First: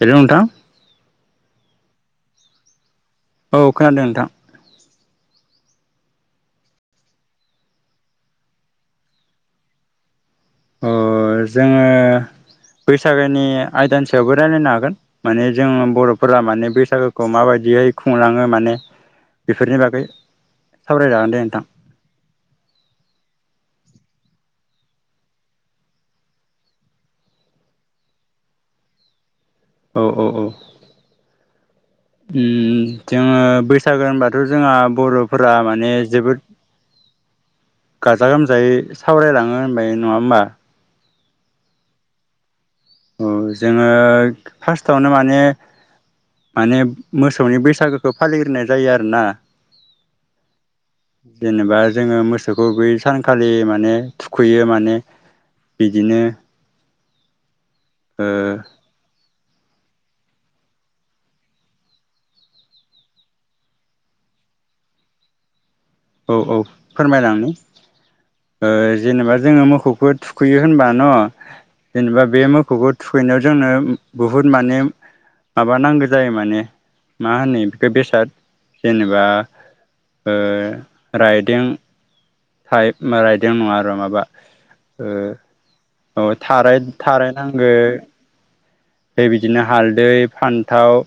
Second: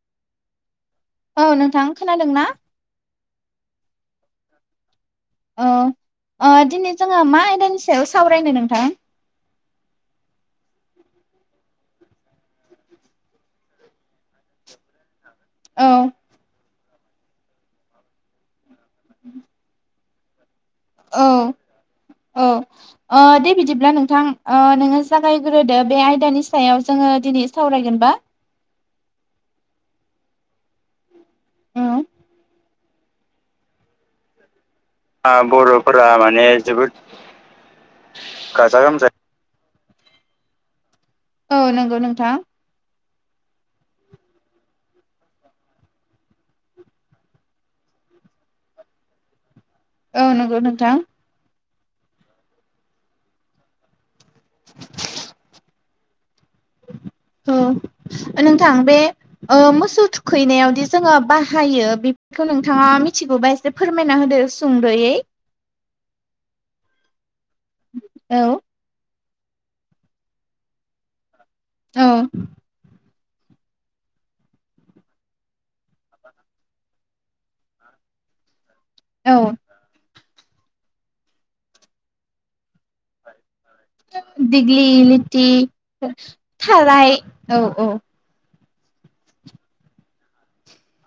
Hello नोंथां। औ नोंथां खोनादों ना? औ खोनादों नोंथां। औ ओ दिनै जोङो मा आयदानि सायाव सावरायनो नोंथां? अ जोङो बैसागोनि आयदानि सायावबो रायलायनो हागोन। माने जों औ बर'फोरा माने बैसागोखौ माबायदियै खुंलाङो माने‌। बेफोरनि बागै औ सावरायजागोन दे नोंथां। औ ओ दे बिदिब्ला नोंथां, ओ नोङो जागायग्रोदो बे आयदानि सायाव जोङो दिनै सावरायगोन। बा औ औ औ ओम औ जोङो बैसागो होनबाथ'। जोंहा आ बर'फोरा माने बर'फोरा जोबोद। माने जोबोद गाजा गोमजायै सावरायलाङो होनबाय नङा होमबा? औ नोंगौ नोंथां। औ जोङो फार्स्टआवनो माने माने मोसौनि बैसागोखौ फालिग्रोनाय जायो आरोना। औ नोंगौ नोंथां। जेनेबा जोङो मोसौखौ बै सानखालि माने थुखैयो माने बिदिनो ओ औ नोंथां बे ओ मोसौ थुखैनायावदि जोङो बाहायो बेफोरखौ नोंथाङा मिथिगौबा एसे फोरमायना होदो सुंदयै औ औ फोरमायलांनि औ ओ जेनेबा जोङो मोखौखौ थुखैयो होनबा न', जेनेबा औ बे मोखौखौ थुखैनायाव जोंनो बुहुद माने माबा नांगो जायो। माने मा होनो बेखौ बेसाद- जेनेबा औ ओ राइदें, थाइप राइद- बिदों नङा आरो माबा‌ दिग्लि ओ लिथि औ थाराय थाराय औ नांगो। ओय बिदिनो हालदै, फान्थाव,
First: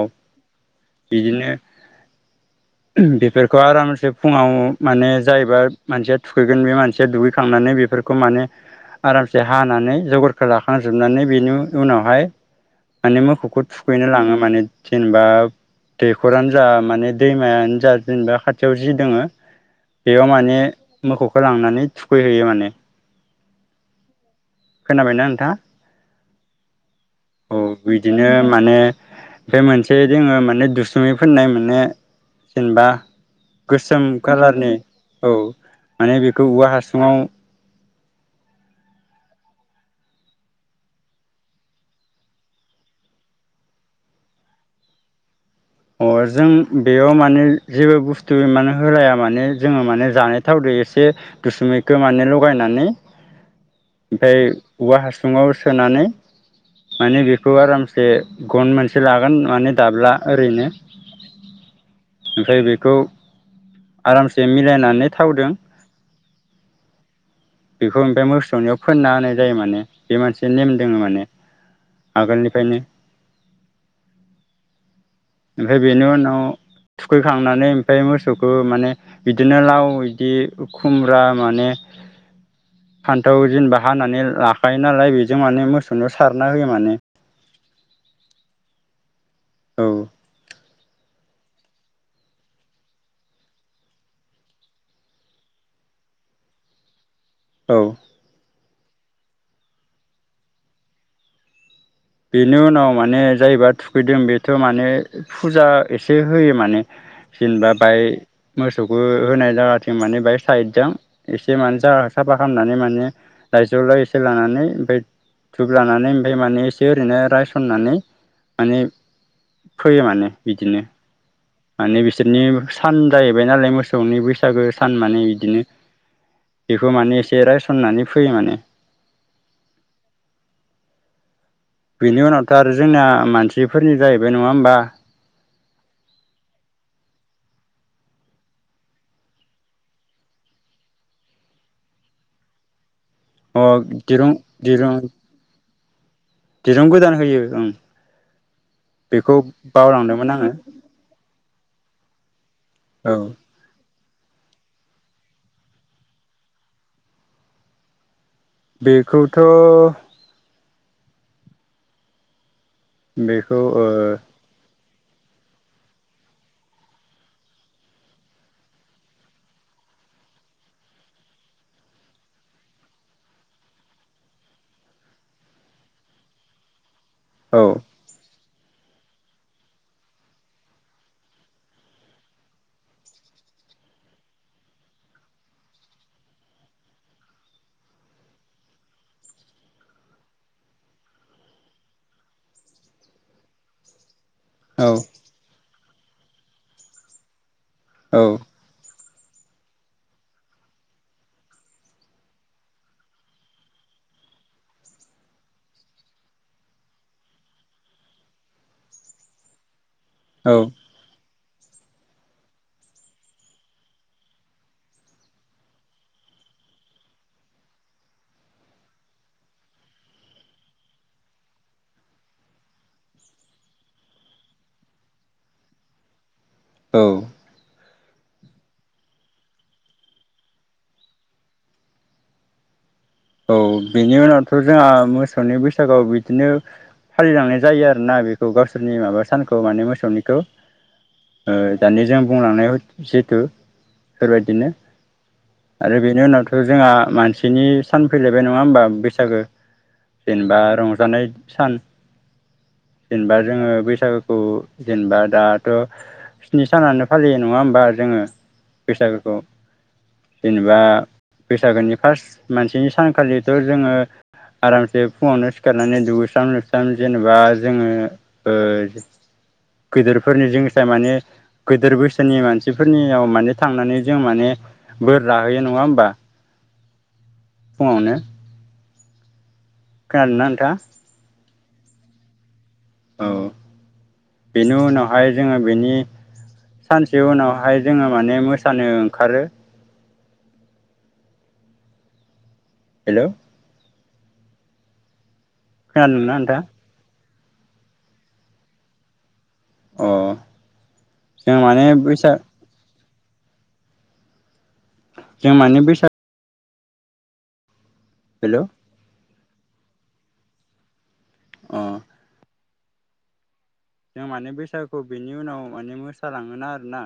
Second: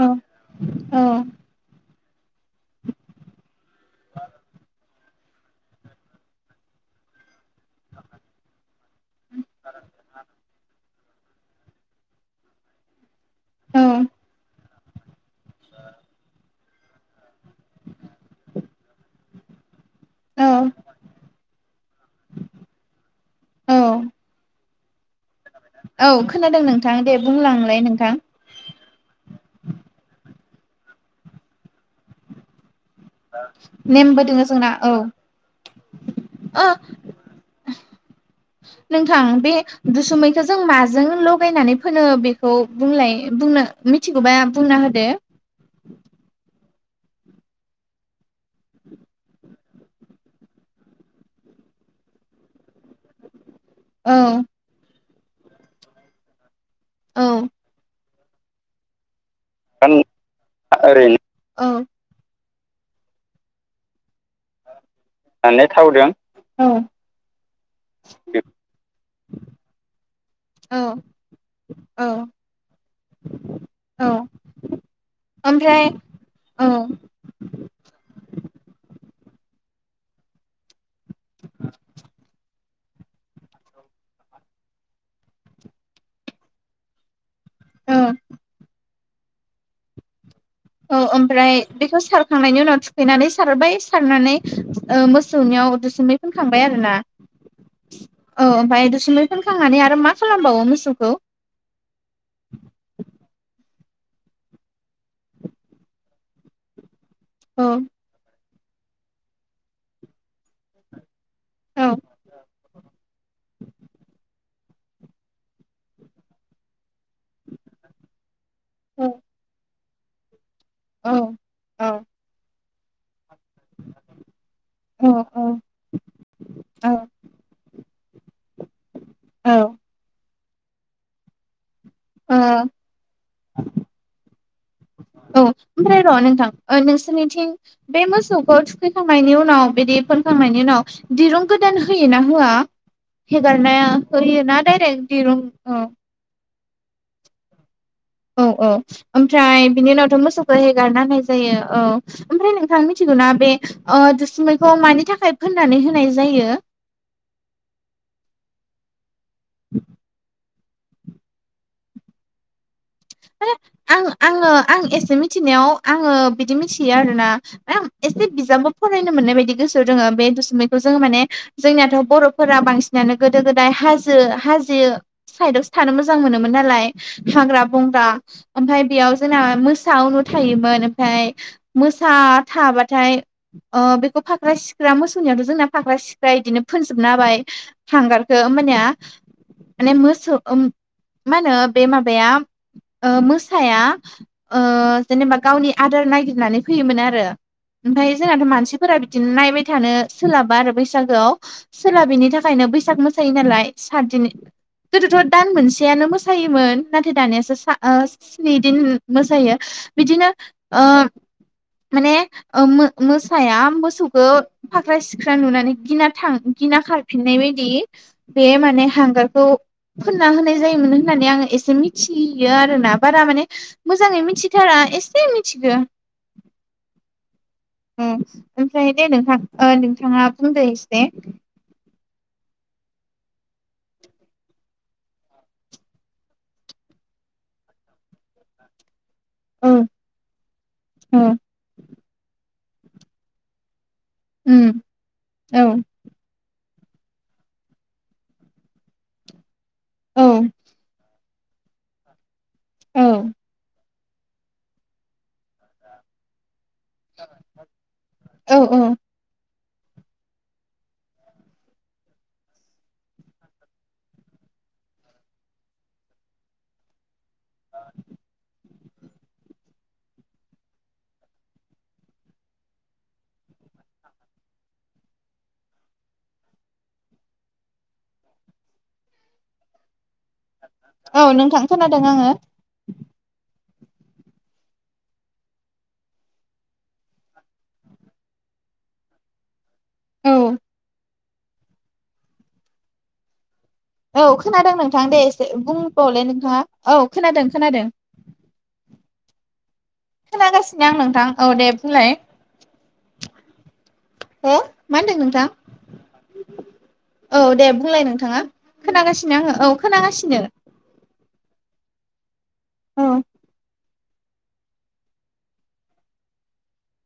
औ औ ओम बेफोरखौ आरामसे फुङाव माने जायबा मानसिया थुखैगोन बे मानसिया दुगै खांनानै बेफोरखौ माने आरामसे हानानै जगोरखो लाखां जोबनानै बेनि उनावहाय माने मोखौखौ औ थुखैनो लाङो माने जेनेबा दैखरानो जा, माने दैमायानो जा, जेनेबा खाथियाव जि दोङो बेयाव माने औ मोखौखौ लांनानै थुखैहैयो माने। औ खोनाबायना नों औ खोनादों नोंथां दे बुंलां लाय नोंथां। ओमफ्राय मोनसे जोङो माने दुसुमैफोननाय माने जेनेबा गोसोम नेमबो दोङो जोंना कालारनि औ माने बेखौ ओ औवा हासुङाव [inaudible] नोंथां बे दुसुमैखौ जों माजों लगायनानै फोनो बेखौ बुंलाय बुंना ओ मिथिगौबा बुंना होदो। अ जों बेयाव माने जेबो बुस्थु माने होलाया माने जोङो माने जानाय थावदो एसे दुसुमैखौ माने लगायनानै औ ओमफ्राय औवा हासुङाव सोनानै माने औ बेखौ आरामसे जे गन मोनसे लागोन माने दाब्ला ओरैनो। आं ओरैनो औ ओमफ्राय बेखौ आरामसे मिलायनानै थावदों थावदों औ बेखौ ओमफ्राय मोसौवनिआव फोनना होनाय जायो माने बे मोनसे नेम औ दोङो माने। औ आगोलनिफ्रायनो औ ओमफाय ओमफ्राय बेनि उनाव औ थुखैखांनानै ओमफाय मोसौखौ माने बिदिनो लाव, बिदि खुमब्रा, माने फान्थाव जेनेबा हानानै लाखायो नालाय बेजों माने मोसौनिआव सारना होयो माने। औ औ औ ओमफ्राय बेखौ सारखांनायनि उनाव थुखैनानै सारबाय सारनानै ओ मोसौनियाव औ दुसुमै फोनखांबाय आरो ना। औ औ ओमफ्राय दुसुमै फोनखांनानै आरो मा खालामबावो मोसौखौ? बेनि उनाव माने जायबा थु फैदों बेथ' माने फुजा एसे होयो माने औ जेनेबा बाय मोसौखौ होनाय जागाथिं माने बे साइदजों एसे माने औ जा साफा खालामनानै माने लाइज्रलाय एसे लानानै ओमफ्राय धुब लानानै ओमफ्राय माने एसे ओरैनो रायसननानै माने औ फैयो माने बिदिनो औ औ माने बिसोरनि सान जाहैबाय नालाय मोसौनि बैसागो सान औ माने बिदिनो औ बेखौ माने एसे रायसननानै फैयो माने औ बिनि औ उनावथ आरो जोंना मानसिफोरनि जाहैबाय नङा होमबा औ ओमफ्राय र नोंथां नोंसोरनिथिं बे मोसौखौ थुखैखांनायनि उनाव बिदि फोनखांनायनि उनाव दिरुं गोदान होयोना होआ अ हेगारनाया दिरुं होयोना डायरेक दिरुं दिरुं गोदान होयो ओं औ औ बेखौ ओमफ्राय बिनि उनावथ बावलांदोंमोन आङो मोसौखौ हेगारना होनाय जायो औ ओमफ्राय न थां औ मोनथिगौ ना बे दुसुमैखौ मानि थाखाय फोननानै होनाय जायो। बेखौथ माने बेखौ आं ओ आङो आं एसे एसे मिथिनायाव आङो बिदि मिथियो आरो ना एसे बिजाबबो फरायनो मोननाय बायदि गोसो दोङो बे दुसुमैखौ जोङो माने जोंनियाथ बरफोरा बांसिनानो गोदो गोदाय हाजो हाजो साइदआवसो थानो मोजां मोनोमोन नालाय औ हाग्रा मफ्राय बेयाव जोंना मोसा उनु थायोमोन मफ्राय मोसा थाबाथाय बेखौ फ्रा सिख्रा मोसौनिया जोंनिया फाख्रा सिख्रा फजोबना होबाय हांगारखौ मानि माने मोसौ मा होनो बे माबाया ओ मोसाया औ जेनेबा गावनि आदार नागिरनानै फैयोमोन आरो। ओमफ्राय औ जोंनाथ मानसिफोरा बि बिदिनो नायबाय थानो सोलाबा आरो बैसागोआव सोलाबैनि थाखायनो बैसाग मोसायो नालाय सा गोदोथदान मोनसेयानो मोसायोमोन नाथाय दानिया स्निदिन मोसायो बिदिनो औ ओ माने मोसाया मोसौखौ फाख्रा सिख्रा नुनानै गिना थां गिना खारफिननाय बायदि बे माने हांगारखौ फोनना होनाय जायोमोन होननानै आङो एसे मिथि मिथियो आरो ना बारा माने मोजाङै मिथिथारा एसे मिथिगौ। औ ओमफ्राय दे नोंथां नोंथाङा बुंदो एसे। औ बेनि उनावथ जोंहा मोसौनि बैसागोआव बिदिनो फालिलांनाय जायो आरोना बेखौ गावसोरनि माबा सानखौ औ माने मोसौनिखौ औ दानि जों बुंलांनाय जिहेथु बेबायदिनो उम औ आरो बेनि उनावथ जोंहा मानसिनि सान फैलायबाय नङा होमबा बैसागो औ जेनबा रंजानाय सान औ जेनेबा जोङो बैसागोखौ जेनेबा दाथ' स्नि सानानो फालियो नङा होमबा जोङो औ औ बैसागुखौ। जेनेबा बैसागोनि फार्स्ट मानसिनि सानखालिथ जोङो आरामसे फुङावनो सिखारनानै दुोस्रां लोबस्रां जे जेनेबा ओ जोङो गिदिरफोरनि जिंसा माने गोदोर बैसोनि मानसिफोरनियाव माने थांनानै जों माने बोर लाहैयो नङा होमबा फुङानो। खोनादों ना नोंथाङा? औ नोंथां खोनादों आङो। औ बेनि उनावहाय जोङो बेनि सानसे उनावहाय जोङो माने मोसानो ओंखारो। औ। हेल'। औ खोनादों नोंथां दे एसे बुंबावलै खोनादोंना नोंथां नोंथाङा औ' खोनादों खोनादों। अ खोनागासिनो आं नोंथां औ जों दे माने बुंगलाय। बैसाग हो मा होनदों नोंथां जों माने बैसाग औ दे बुंलाय नोंथाङा हेल' खोनागासिनो आङो औ खोनागासिनो। अ औ। जों माने बैसागु बिनि उनाव माने मोसालाङोना आरोना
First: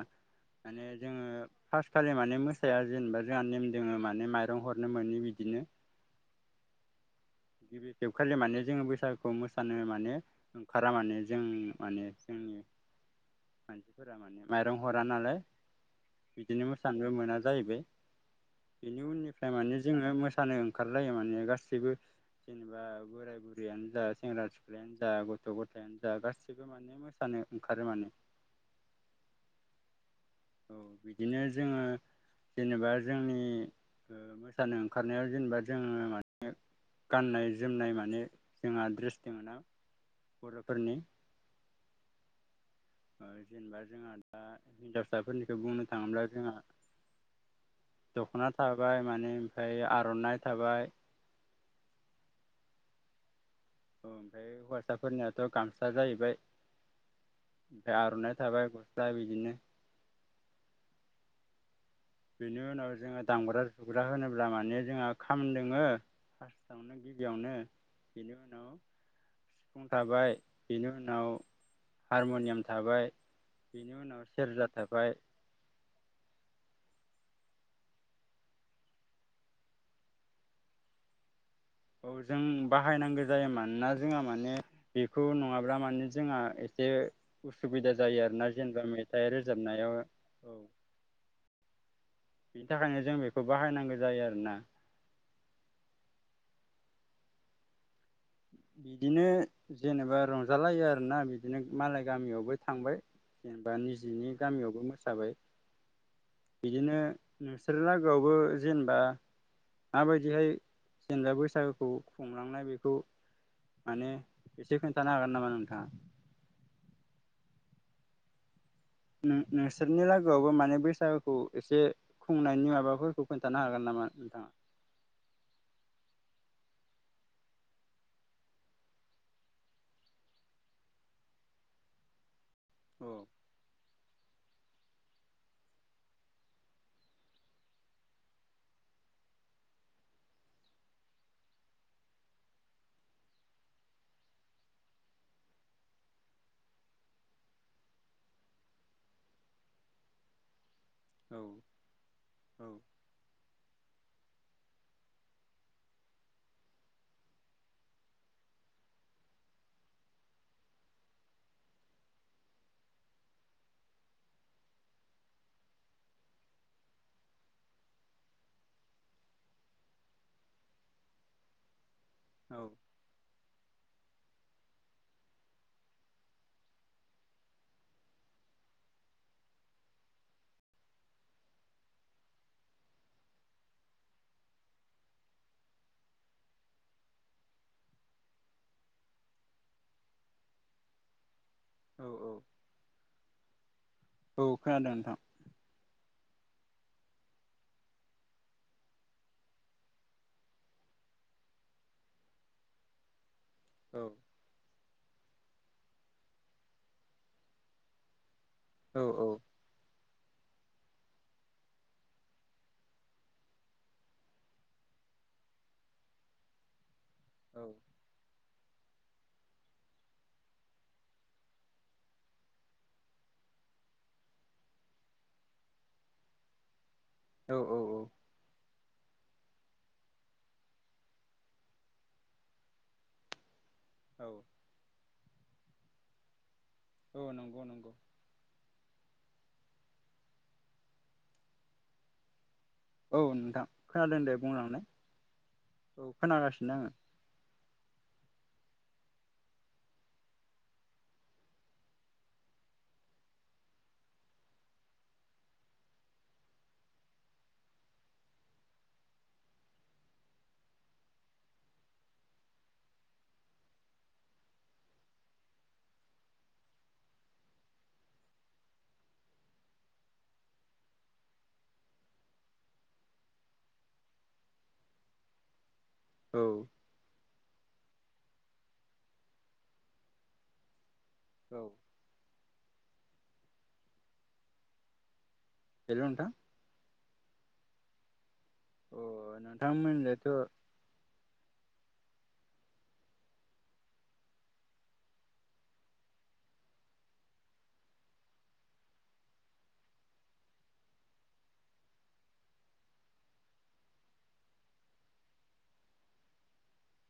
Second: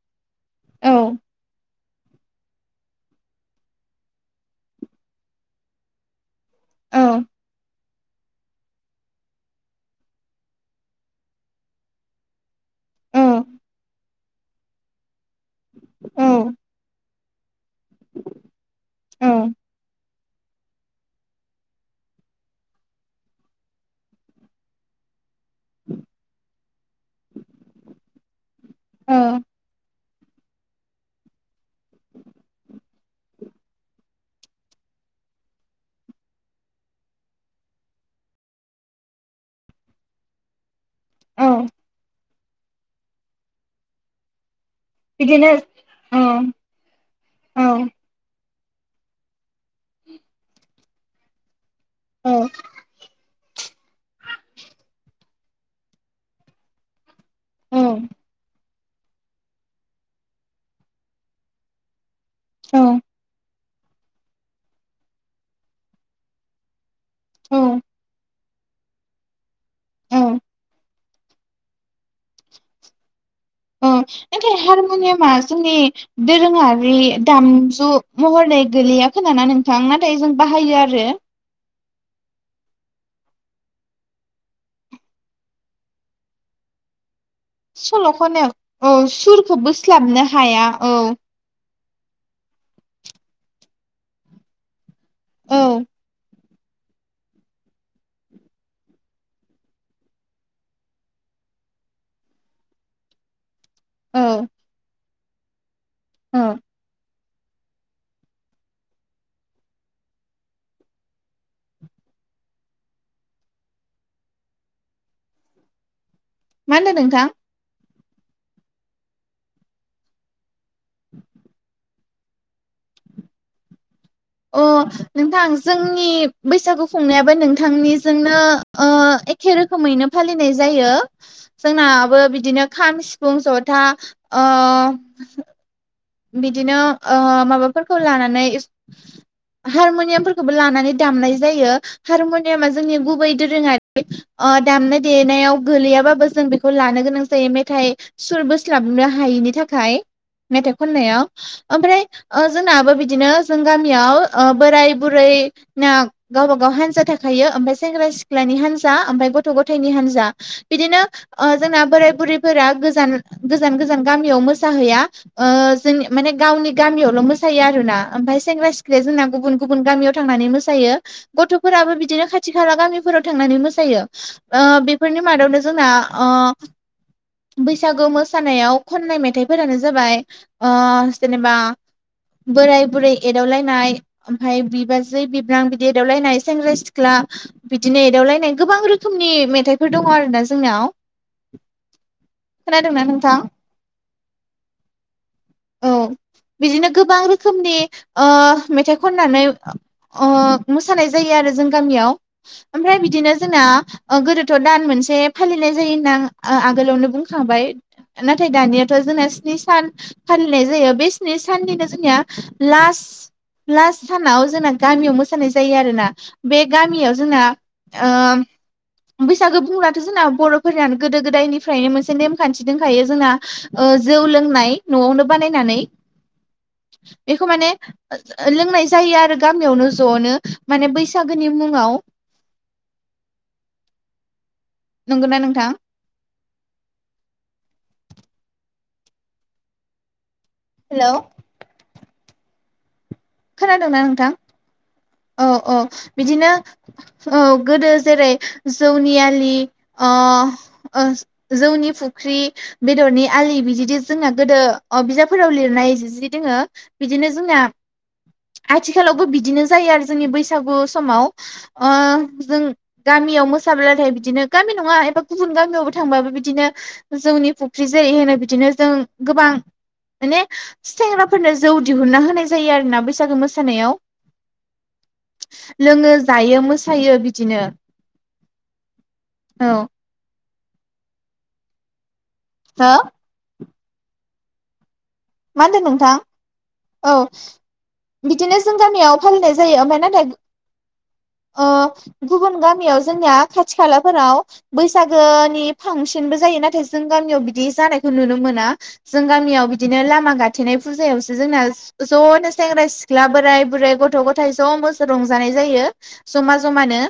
माने औ जोङो फास खालि माने मोसाया जेनेबा जोंहा नेम दोङो माने माइरं हरनो मोनो बिदिनो औ गिबि खेबखालि माने जोङो बैसागुखौ मोसानो माने ओंखारा माने जों माने जोंनि औ मानसिफोरा माने माइरं हरा नालाय औ बिदिनो मोसानोबो मोना जाहैबाय बेनि औ उननिफ्राय माने जोङो मोसानो ओंखारलायो माने गासैबो। जेनेबा बोराय बुरियानो जा सेंग्रा सिख्लायानो जा गथ' गथ' गथायानो जा गाससिबो माने मोसानो ओंखारो माने। औ औ बिदिनो जोङो जेनेबा जोंनि मोसानो ओंखारनायाव जेनेबा जोङो माने गाननाय जोमनाय माने जोंहा द्रेस दङ ना बर'फोरनि औ जेनेबा जोंहा दा बिदिनो हिनजावसाफोरनिखौ बुंनो औ थाङोब्ला जोंहा औ दख'ना थाबाय माने ओमफ्राय आर'नाइ थाबाय औ औ ओमफ्राय हौवासाफोरनियाथ' गामसा जाहैबाय ओमफ्राय आर'नाइ थाबाय दा बिदिनो बेनि औ उनाव जोङो दामग्रा सुग्रा होनोब्ला माने जोंहा खामदोङो फार्स्टआवनो गिबियावनो औ बिनिउनाव सिफुं औ थाबाय बेनि उनाव हारम'नियाम थाबाय। आ बेनि उनाव नाथाय सेरजा थाबाय हारमुनियामा जोंनि दोरोङा रि दामजु महरै गोलैय खोनाना नोंथां नाथाय जों बाहायो आरो औ जों बाहायनांगौ जायो मानोना जोंहा माने बेखौ नङाब्ला माने जोंहा एसे उसुबिदा जायो आरोना जेनेबा सल'खननायाव औ मेथाइ सुरखौ रोजाबनायाव बोस्लाबनो औ हाया औ बिनि थाखायनो जों बेखौ बाहायनांगौ जायो आरोना औ बिदिनो जेनेबा रंजालायो आरोना बिदिनो मालाय गामियावबो थांबाय। जेनेबा निजिनि औ गामियावबो मोसाबाय। औ बिदिनो नोंसोर लागोआवबो जेनेबा माबायदिहाय जेनबा बैसागुखौ खुंलांनाय बेखौ माने एसे खोनथानो हागोन नामा नोंथाङा मा होनदों नोंथा? नों-नोंसोरनि लोगोआवबो माने बैसागुखौ एसे खुंनायनि माबाफोरखौ खोन्थानो हागोन नामा? नोंथाङा अ नोंथां जोंनि बैसागु खुंनायाबो नोंथांनिजोंनो ओ एखे रोखोमैनो फालिनाय जायो। जोंनाबो बिदिनो खाम औ सिफुं जथा ओ बिदिनो ओ माबाफोरखौ लानानै हारमुनियामफोरखौबो लानानै दामनाय जायो हारमुनियामा जोंनि गुबै दोरोङारि ओ दामनाय देनायाव गोलैयाबाबो जों बेखौ लानो गोनां जायो मेथाइ सुर बोस्लाबनो हायि नि थाखाय मेथाय खननायाव औ ओमफ्राय ओ औ जोंनाबो बिदिनो जों गामियाव बोराय बुरै ना गावबा गाव हान्जा थाखायो मफ्राय सेंग्रा सिख्लानि हा हानजा ओमफाय गथ' गथाइनि हानजा बिदिनो ओ जोंना बोराय बुरिफोरा गोजान गोजान गोजान गोजान गामियाव मोसाहैया ओ जों माने गावनि गामियावल मोसायो आरोना ओमफ्राय सेंग्रा सिख्लाया जोंना गुबुन गुबुन गामियाव थांना नै मोसायो गथ'फोराबो बिदिनो खाथि औ खाला गामिफोराव थांनानै मोसायो ओ बेफोरनि मादावनो जोंना ओ बैसागो मोसानायाव खननाय मेथाइफोरानो जाबाय ओ जेनेबा बोराय बुरै एदावलायनाय ओमफ्राय बिबाजै बिब्रां बिदि एदावलायनाय सेंग्रा सिख्ला बिदिनो एदावलायनाय गोबां रोखोमनि मेथाइफोर दङ आरोोना जोंनाव औ औ खोना दोंना नोंथां औ खोनादों नोंथां औ बिदिनो गोबां रोखोमनि मेथाइ खननानै अ मोसानाय जायो आरो जों गामियाव ओमफ्राय बिदिनो जोंना औ गोदोथ दान मोनसे फालिनाय जायो होनना आ आगोलावनो बुंखांबाय न थाय दानियाथ औ जोंना स्नि सान फालिनाय जायो बेसिनि सानदिनो जोंनिया लास लास्ट सानाव जोंना गामियाव मोसानाय जायो आरोना बे गामियाव जोंना औ ओ बैसागो बुब्लाथ जोंना बर'फोरानो गोदो गोदायनिफ्रायनो मोनसे नेमखान्थि दंखायो जोंना जौ लनाय नवावनो बनायनानै [inaudible] एखौ माने औ ओ लोंनाय जायो आरो गामियावनो जनो माने बैसागोनि मुङाव औ नंगौना नोंथां? औ नंगौ नंगौ हेल औ नोंथां खोनादोंना खोनादों नोंथां दे बुंलांलाय औ औ बिदिनो औ गोदो जेरै जौनि आलि ओ जौनि फुख्रि बेदरनि आलि बिदि जोंना गोदो अ बिजाबफोराव लिरनाय जि दोङो बिदिनो जोंना [inaudible] आथिखालावबो बिदिनो जायो आरो जोंनि बैसागु समाव ओ जों गामियाव मो साबलाथाय बिदिनो गामि नङा एबा गुबुन गामियावबो थांबाबो बिदिनो जौनि फुख्रि जेरै होनो बिदिनो ज गोबां मान सेंग्राफोरनो जौ दिहुनना होनाय जायो आरोना बैसागो मोसानायाव लोङ जायो औ मोसायो बिदिनो [inaudible] औ औ हो? मा होनदों नोंथां औ बिदिनो जों गामियाव अ फालिनाय जायो ओमफ्राय नाथाय नोंथांमोननोथ' गुबुन गामियाव जोंनिया खाथि खालाफोराव बैसागोनि फांसनबो जायो नाथाय जों गामि गामियाव बिदि जानायखौ नुनो मोना जों गामियाव बिदि बिदिनो लामा गाथेनाय फुजायावसो जोंना ज'नो सेंग्रा सिख्ला बोराय बुराय गथ गथाय ज [unintelligible] रंजानाय जायो जमा जमानो